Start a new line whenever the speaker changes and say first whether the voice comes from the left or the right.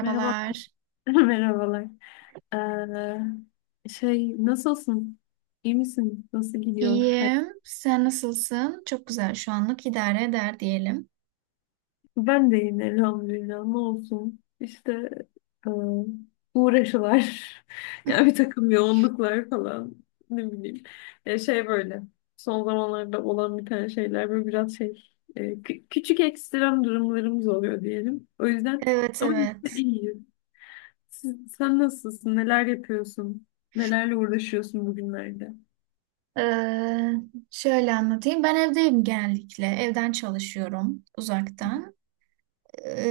left: Merhabalar. Merhabalar. Nasılsın? İyi misin? Nasıl gidiyor hayat?
right: İyiyim. Sen nasılsın? Çok güzel. Şu anlık idare eder diyelim.
left: Ben de iyiyim elhamdülillah. Ne olsun? İşte e, uğraşılar. Yani bir takım yoğunluklar falan. Ne bileyim. Ya şey böyle. Son zamanlarda olan bir tane şeyler böyle biraz şey. Küçük ekstrem durumlarımız oluyor diyelim. O yüzden
right: Evet,
left: ama yine de
right: evet.
left: iyiyiz. Sen nasılsın? Neler yapıyorsun? Nelerle uğraşıyorsun bugünlerde?
right: Ee, Şöyle anlatayım. Ben evdeyim genellikle. Evden çalışıyorum uzaktan.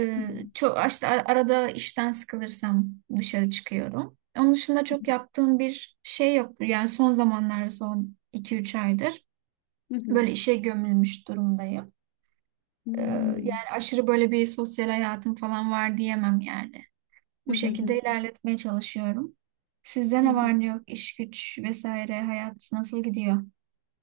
left: Hı
right: Çok işte arada işten sıkılırsam dışarı çıkıyorum. Onun dışında çok yaptığım bir şey yok. Yani son zamanlarda son iki üç aydır
left: hı. Hı hı.
right: böyle işe gömülmüş durumdayım. Ee,
left: Hmm.
right: Yani aşırı böyle bir sosyal hayatım falan var diyemem yani.
left: Hı
right: Bu
left: hı hı.
right: şekilde ilerletmeye çalışıyorum. Sizde
left: Hı
right: ne
left: hı.
right: var ne yok? İş güç vesaire hayat nasıl gidiyor?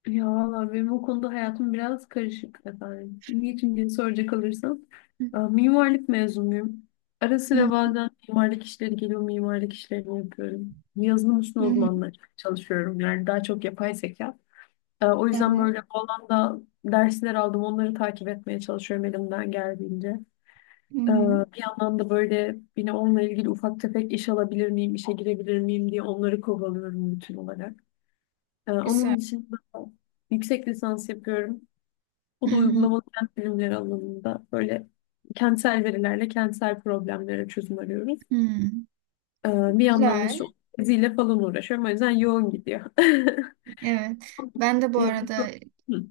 left: Ya valla benim o konuda hayatım biraz karışık efendim. Niçin diye soracak olursan,
right: Hı
left: mimarlık mezunuyum. Ara
right: hı.
left: sıra bazen mimarlık işleri geliyor, mimarlık işlerini yapıyorum. Yazılım
right: Hı
left: üstüne
right: hı.
left: uzmanla çalışıyorum. Yani daha çok yapay zeka. O yüzden
right: Evet.
left: böyle bu alanda dersler aldım. Onları takip etmeye çalışıyorum elimden geldiğince.
right: Hı
left: Ee,
right: hı.
left: bir yandan da böyle yine onunla ilgili ufak tefek iş alabilir miyim, işe girebilir miyim diye onları kovalıyorum bütün olarak.
right: Güzel.
left: Onun dışında yüksek lisans yapıyorum.
right: Hı
left: O da
right: hı.
left: uygulamalı kent bilimleri alanında böyle kentsel verilerle kentsel problemlere çözüm arıyoruz.
right: Hı.
left: Ee, bir yandan da
right: Güzel.
left: işte o teziyle falan uğraşıyorum. O yüzden yoğun gidiyor.
right: Evet. Ben de bu
left: Yani
right: arada
left: so- Hı.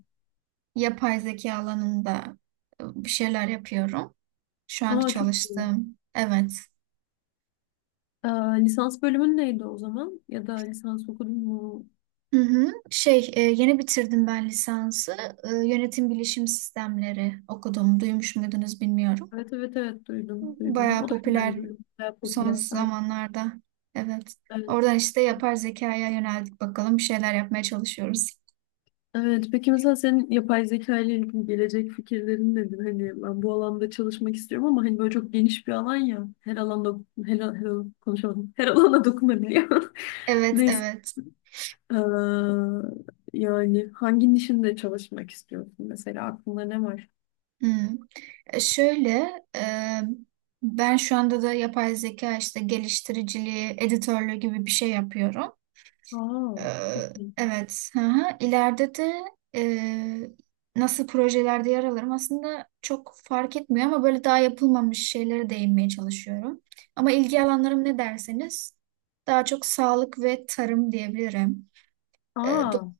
right: yapay zeka alanında bir şeyler yapıyorum. Şu anki
left: Aa, çok iyi.
right: çalıştığım. Evet.
left: Ee, lisans bölümün neydi o zaman? Ya da lisans okudun mu?
right: Hı hı. Yeni bitirdim ben lisansı. Yönetim bilişim sistemleri okudum. Duymuş muydunuz bilmiyorum.
left: Evet evet evet, duydum duydum.
right: Bayağı
left: O da güzel
right: popüler
left: bir ürün, bayağı
right: son
left: popüler. Ay,
right: zamanlarda. Evet.
left: evet.
right: Oradan işte yapar zekaya yöneldik bakalım. Bir şeyler yapmaya çalışıyoruz.
left: Evet, peki mesela senin yapay zeka ile ilgili gelecek fikirlerin nedir? Hani ben bu alanda çalışmak istiyorum ama hani böyle çok geniş bir alan ya. Her alanda her konuşamadım. Her alana dokunabiliyor.
right: Evet,
left: Neyse.
right: evet.
left: Ee, yani hangi nişinde çalışmak istiyorsun, mesela aklında ne var?
right: Hmm. E, Şöyle, e, Ben şu anda da yapay zeka işte geliştiriciliği, editörlüğü gibi bir şey yapıyorum.
left: Aa,
right: Ee,
left: çok iyi.
right: evet. Hı hı. İleride de e, nasıl projelerde yer alırım aslında çok fark etmiyor ama böyle daha yapılmamış şeylere değinmeye çalışıyorum. Ama ilgi alanlarım ne derseniz daha çok sağlık ve tarım diyebilirim. Ee, do-
left: Aa.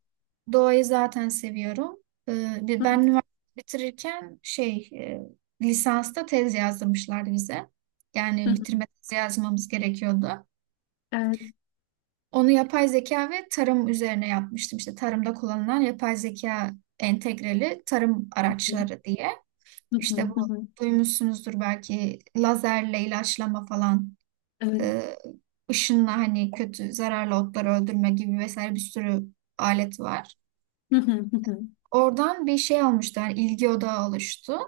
right: doğayı zaten seviyorum. Ben üniversite bitirirken lisansta tez yazdırmışlardı bize. Yani bitirme tezi yazmamız gerekiyordu.
left: Evet. Evet.
right: Onu yapay zeka ve tarım üzerine yapmıştım. İşte tarımda kullanılan yapay zeka entegreli tarım araçları diye.
left: Hı hı
right: İşte bu
left: hı hı.
right: duymuşsunuzdur belki lazerle ilaçlama falan,
left: Evet.
right: e, ışınla hani kötü zararlı otları öldürme gibi vesaire bir sürü alet var.
left: Hı hı hı hı.
right: Oradan bir şey olmuştu, yani ilgi odağı oluştu.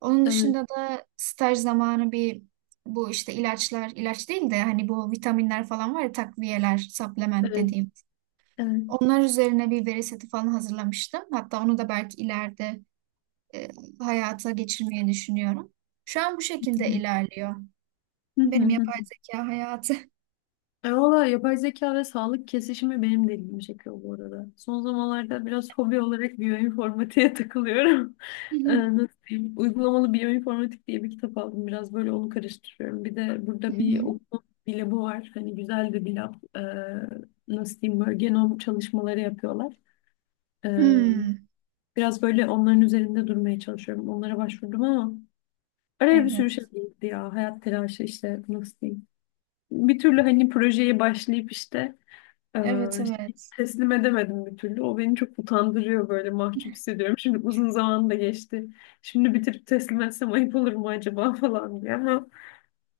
right: Onun
left: Evet.
right: dışında da staj zamanı bir bu işte ilaçlar, ilaç değil de hani bu vitaminler falan var ya takviyeler, supplement
left: Evet.
right: dediğim.
left: Evet.
right: Onlar üzerine bir veri seti falan hazırlamıştım. Hatta onu da belki ileride e, hayata geçirmeyi düşünüyorum. Şu an bu şekilde
left: Hı
right: ilerliyor.
left: hı hı
right: Benim
left: hı.
right: yapay zeka hayatı.
left: E valla yapay zeka ve sağlık kesişimi benim de ilgimi çekiyor bu arada. Son zamanlarda biraz hobi olarak biyoinformatiğe takılıyorum.
right: Hı
left: Nasıl diyeyim? Uygulamalı biyoinformatik diye bir kitap aldım. Biraz böyle onu karıştırıyorum. Bir de burada bir
right: hı.
left: okuma bir labı var. Hani güzel de bir lab. Nasıl diyeyim, böyle genom çalışmaları yapıyorlar. E,
right: Hmm,
left: biraz böyle onların üzerinde durmaya çalışıyorum. Onlara başvurdum ama araya bir sürü şey
right: evet.
left: girdi ya. Hayat telaşı işte, nasıl diyeyim. Bir türlü hani projeye başlayıp işte e,
right: Evet, evet.
left: teslim edemedim bir türlü. O beni çok utandırıyor, böyle mahcup hissediyorum. Şimdi uzun zaman da geçti. Şimdi bitirip teslim etsem ayıp olur mu acaba falan diye ama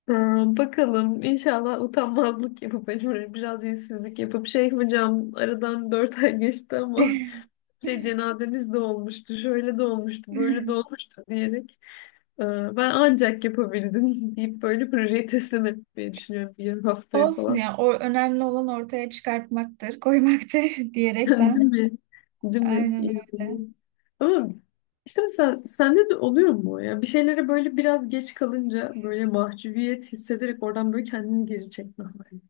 left: e, bakalım, inşallah utanmazlık yapıp hani böyle biraz yüzsüzlük yapıp şey, hocam aradan 4 ay geçti ama şey, cenazemiz de olmuştu, şöyle de olmuştu, böyle de olmuştu diyerek e, ben ancak yapabildim deyip böyle projeyi teslim etmeyi düşünüyorum bir haftaya
right: Olsun
left: falan.
right: ya. O önemli olan ortaya çıkartmaktır, koymaktır
left: Değil
right: diyerekten.
left: mi? Değil mi?
right: Aynen öyle.
left: Yani. Ama işte mesela sende de oluyor mu o ya? Bir şeylere böyle biraz geç kalınca böyle mahcubiyet hissederek oradan böyle kendini geri çekme hali.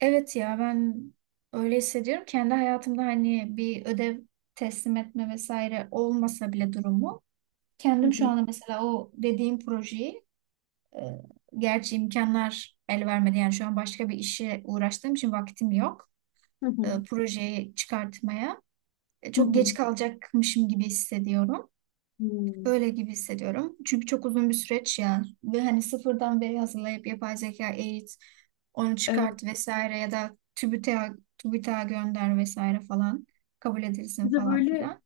right: Evet ya ben öyle hissediyorum. Kendi hayatımda hani bir ödev teslim etme vesaire olmasa bile durumu
left: Hı
right: kendim şu
left: hı,
right: anda mesela o dediğim projeyi, e, gerçi imkanlar el vermedi. Yani şu an başka bir işe uğraştığım için vaktim yok.
left: hı hı,
right: Projeyi çıkartmaya.
left: hı
right: Çok
left: hı.
right: geç kalacakmışım gibi hissediyorum.
left: Hmm.
right: Öyle gibi hissediyorum. Çünkü çok uzun bir süreç ya. Ve hani sıfırdan veri hazırlayıp yapay zeka eğit, onu
left: Evet.
right: çıkart vesaire ya da TÜBİTAK'a gönder vesaire falan kabul edilsin
left: Bir de
right: falan
left: böyle
right: filan.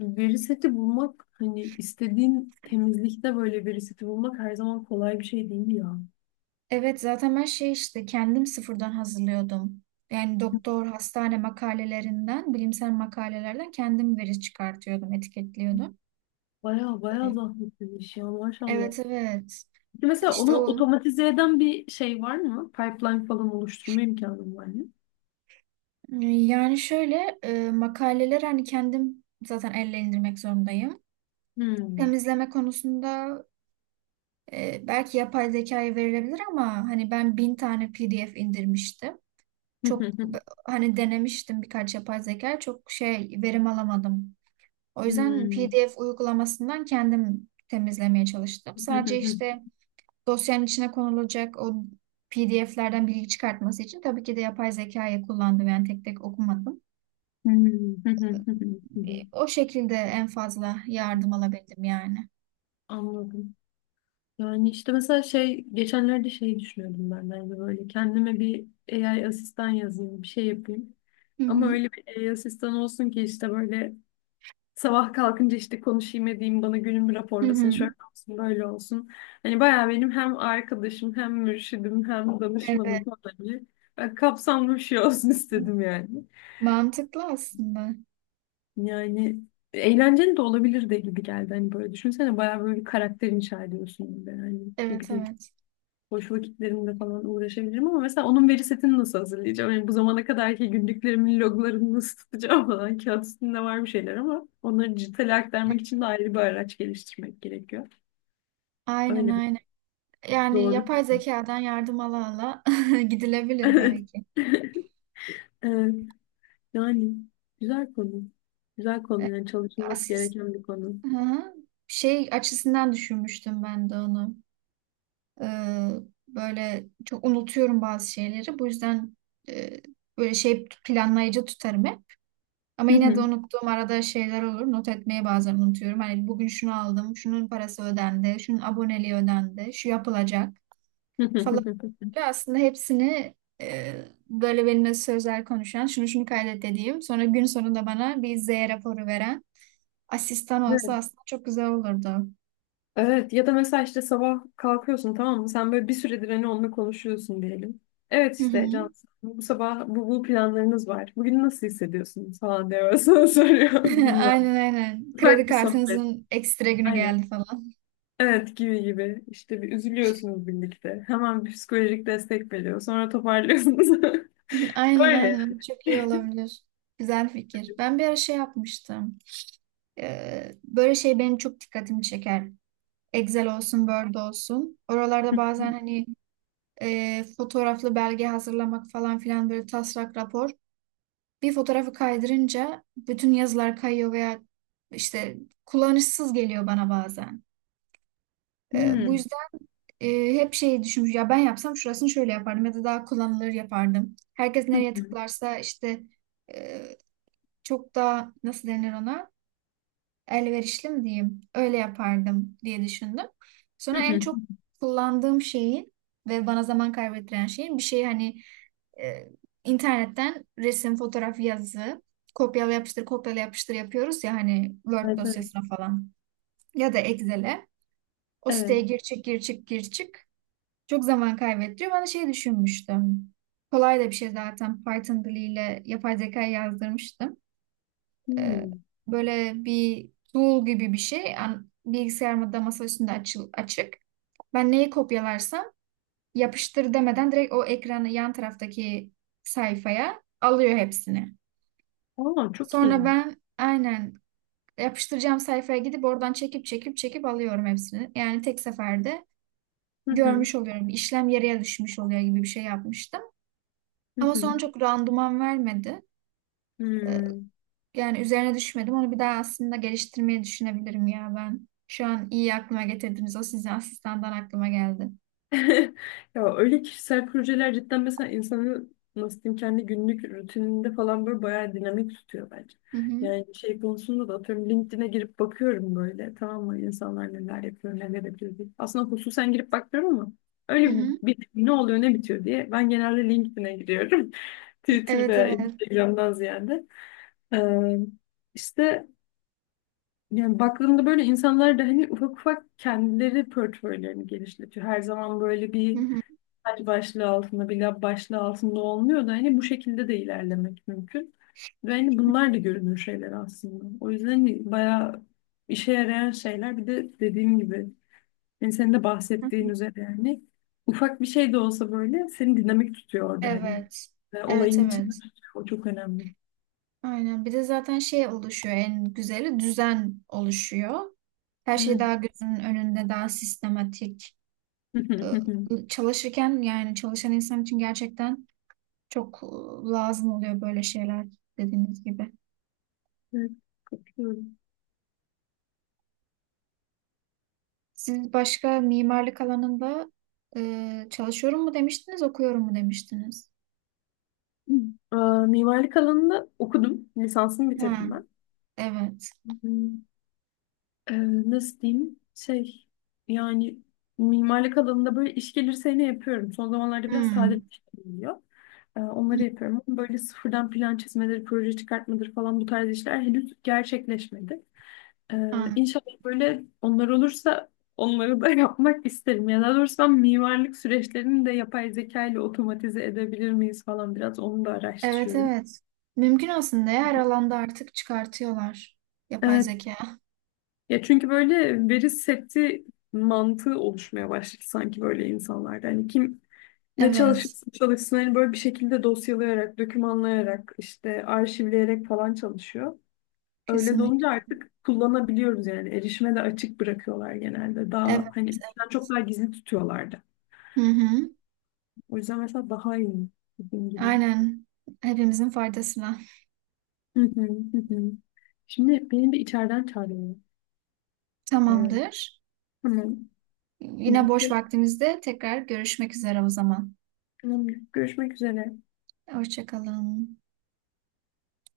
left: veri seti bulmak, hani istediğin temizlikte böyle veri seti bulmak her zaman kolay bir şey değil ya.
right: Evet zaten ben şey işte kendim sıfırdan hazırlıyordum. Yani doktor, hastane makalelerinden, bilimsel makalelerden kendim veri çıkartıyordum, etiketliyordum.
left: Baya baya
right: Ee,
left: zahmetli bir iş ya, maşallah.
right: Evet, evet.
left: Peki mesela
right: işte
left: onu
right: o
left: otomatize eden bir şey var mı? Pipeline falan oluşturma imkanın var mı?
right: yani şöyle, makaleler hani kendim zaten elle indirmek zorundayım.
left: Hmm.
right: Temizleme konusunda belki yapay zekaya verilebilir ama hani ben bin tane PDF indirmiştim. Çok hani denemiştim birkaç yapay zeka, çok şey verim alamadım. O yüzden
left: Hmm.
right: PDF uygulamasından kendim temizlemeye çalıştım. Sadece işte dosyanın içine konulacak o PDF'lerden bilgi çıkartması için tabii ki de yapay zekayı kullandım. Yani tek tek okumadım.
left: Hmm.
right: O şekilde en fazla yardım alabildim yani.
left: Anladım. Yani işte mesela şey, geçenlerde şey düşünüyordum, ben de hani böyle kendime bir AI asistan yazayım bir şey yapayım.
right: Hı
left: Ama
right: hı.
left: öyle bir AI asistan olsun ki işte böyle sabah kalkınca işte konuşayım edeyim, bana günümü
right: Hı
left: raporlasın,
right: hı.
left: şöyle olsun, böyle olsun. Hani bayağı benim hem arkadaşım hem mürşidim hem
right: Evet.
left: danışmanım falan gibi. Ben kapsamlı bir şey olsun istedim yani.
right: Mantıklı aslında.
left: Yani eğlenceli de olabilirdi gibi geldi. Hani böyle düşünsene, bayağı böyle bir karakter inşa ediyorsun gibi. Hani ne
right: Evet,
left: bileyim,
right: evet.
left: boş vakitlerimde falan uğraşabilirim ama mesela onun veri setini nasıl hazırlayacağım? Yani bu zamana kadarki günlüklerimin loglarını nasıl tutacağım falan. Kağıt üstünde var bir şeyler ama onları dijitale aktarmak için de ayrı bir araç geliştirmek gerekiyor.
right: Aynen,
left: Öyle bir
right: aynen. Yani
left: zorluk.
right: yapay zekadan yardım ala ala gidilebilir belki.
left: Evet. Evet. Yani güzel konu. Güzel
right: E,
left: konu, yani çalışılması
right: Asist.
left: gereken bir konu.
right: Hı hı. Şey açısından düşünmüştüm ben de onu. Ee, Böyle çok unutuyorum bazı şeyleri. Bu yüzden e, böyle şey planlayıcı tutarım hep. Ama yine de unuttuğum arada şeyler olur. Not etmeyi bazen unutuyorum. Hani bugün şunu aldım, şunun parası ödendi, şunun aboneliği ödendi, şu yapılacak falan. Böyle aslında hepsini e, böyle benimle sözel konuşan, şunu şunu kaydet dediğim, sonra gün sonunda bana bir Z raporu veren asistan olsa aslında çok güzel olurdu.
left: Evet, ya da mesela işte sabah kalkıyorsun, tamam mı? Sen böyle bir süredir hani onunla konuşuyorsun diyelim. Evet
right: Hı hı.
left: işte, Can, bu sabah bu planlarınız var. Bugün nasıl hissediyorsun falan diye böyle sana soruyor. Bilmem.
right: Aynen, aynen. Kredi
left: Ufak bir sohbet.
right: kartınızın ekstra günü
left: Aynen.
right: geldi falan.
left: Evet, gibi gibi. İşte bir üzülüyorsunuz birlikte. Hemen bir psikolojik destek veriyor. Sonra toparlıyorsunuz.
right: Aynen,
left: Öyle.
right: aynen, çok iyi olabilir. Güzel fikir. Ben bir ara şey yapmıştım. Böyle şey benim çok dikkatimi çeker. Excel olsun, Word olsun. Oralarda bazen hani fotoğraflı belge hazırlamak falan filan böyle taslak rapor. Bir fotoğrafı kaydırınca bütün yazılar kayıyor veya işte kullanışsız geliyor bana bazen. Bu
left: Hmm.
right: yüzden e, hep şeyi düşünmüş. Ya ben yapsam şurasını şöyle yapardım ya da daha kullanılır yapardım. Herkes
left: Hı
right: nereye
left: hı.
right: tıklarsa işte e, çok daha nasıl denir, ona elverişli mi diyeyim, öyle yapardım diye düşündüm.
left: Hı
right: Sonra en
left: hı.
right: çok kullandığım şeyin ve bana zaman kaybettiren şeyin bir şey hani e, internetten resim, fotoğraf, yazı kopyala yapıştır kopyala yapıştır yapıyoruz ya hani Word
left: Evet. Evet.
right: dosyasına falan ya da Excel'e. O
left: Evet.
right: siteye gir çık gir çık gir çık. Çok zaman kaybettiriyor. Ben de şey düşünmüştüm. Kolay da bir şey zaten. Python diliyle yapay zeka yazdırmıştım. e,
left: Hmm.
right: Böyle bir tool gibi bir şey. Bilgisayarımda masa üstünde açık. Ben neyi kopyalarsam yapıştır demeden direkt o ekranı yan taraftaki sayfaya alıyor hepsini.
left: Aa, çok
right: Sonra
left: iyi.
right: ben aynen yapıştıracağım sayfaya gidip oradan çekip çekip çekip alıyorum hepsini. Yani tek seferde
left: Hı hı.
right: görmüş oluyorum. İşlem yarıya düşmüş oluyor gibi bir şey yapmıştım.
left: Hı
right: Ama
left: hı.
right: sonra çok randıman vermedi.
left: Hmm.
right: Yani üzerine düşmedim. Onu bir daha aslında geliştirmeyi düşünebilirim ya ben. Şu an iyi aklıma getirdiniz. O sizin asistandan aklıma geldi.
left: Ya öyle kişisel projeler cidden mesela insanı, nasıl diyeyim, kendi günlük rutininde falan böyle bayağı dinamik tutuyor bence.
right: Hı hı.
left: Yani şey konusunda da atıyorum LinkedIn'e girip bakıyorum, böyle tamam mı, insanlar neler yapıyor neler yapıyor diye. Aslında hususen girip bakmıyorum ama
right: Hı
left: öyle
right: hı.
left: bir ne oluyor ne bitiyor diye ben genelde LinkedIn'e giriyorum. Twitter
right: Evet,
left: veya
right: evet.
left: Instagram'dan ziyade. Ee, işte yani baktığımda böyle, insanlar da hani ufak ufak kendileri portföylerini genişletiyor. Her zaman böyle
right: Hı
left: bir
right: hı.
left: hadi başlığı altında, bir lab başlığı altında olmuyor da hani bu şekilde de ilerlemek mümkün. Ve hani bunlar da görünür şeyler aslında. O yüzden hani bayağı işe yarayan şeyler, bir de dediğim gibi hani senin de
right: Hı
left: bahsettiğin
right: hı.
left: üzere yani ufak bir şey de olsa böyle seni dinamik tutuyor orada hani.
right: Evet.
left: Ve
right: Evet,
left: olayın içinde
right: evet.
left: tutuyor. O çok önemli.
right: Aynen. Bir de zaten şey oluşuyor, en güzeli düzen oluşuyor. Her şey daha
left: Evet.
right: gözünün önünde, daha sistematik. Ee, Çalışırken yani çalışan insan için gerçekten çok lazım oluyor böyle şeyler dediğiniz gibi.
left: Evet, katılıyorum.
right: Siz başka mimarlık alanında çalışıyorum mu demiştiniz, okuyorum mu demiştiniz?
left: Ee, mimarlık alanında okudum. Lisansımı
right: Ha,
left: bitirdim
right: evet.
left: ben. Ee, nasıl diyeyim? Şey yani, mimarlık alanında böyle iş gelirse ne yapıyorum? Son zamanlarda biraz sade bir
right: Hmm,
left: şey geliyor. Onları yapıyorum. Ama böyle sıfırdan plan çizmeleri, proje çıkartmaları falan bu tarz işler henüz gerçekleşmedi.
right: an-
left: İnşallah böyle onlar olursa onları da yapmak isterim. Ya daha doğrusu ben mimarlık süreçlerini de yapay zeka ile otomatize edebilir miyiz falan, biraz onu da
right: evet,
left: araştırıyorum.
right: evet. Mümkün aslında ya, her alanda artık çıkartıyorlar yapay
left: Evet.
right: zeka.
left: Ya çünkü böyle veri seti mantığı oluşmaya başladı sanki böyle insanlarda. Hani kim ne
right: Evet,
left: çalışırsa çalışsın hani böyle bir şekilde dosyalayarak, dokümanlayarak, işte arşivleyerek falan çalışıyor. Öyle de
right: kesinlikle.
left: olunca artık kullanabiliyoruz yani. Erişime de açık bırakıyorlar genelde.
right: Evet,
left: Daha hani
right: evet.
left: eskiden çok daha gizli tutuyorlardı.
right: Hı hı.
left: O yüzden mesela daha iyi, dediğim gibi.
right: Aynen. Hepimizin faydasına.
left: Hı hı, hı hı. Şimdi benim bir içeriden çağırıyor. Aa,
right: Tamamdır.
left: tamam. Hı,
right: Yine boş
left: peki,
right: vaktimizde tekrar görüşmek üzere o zaman.
left: tamam. Görüşmek üzere.
right: Hoşça kalın.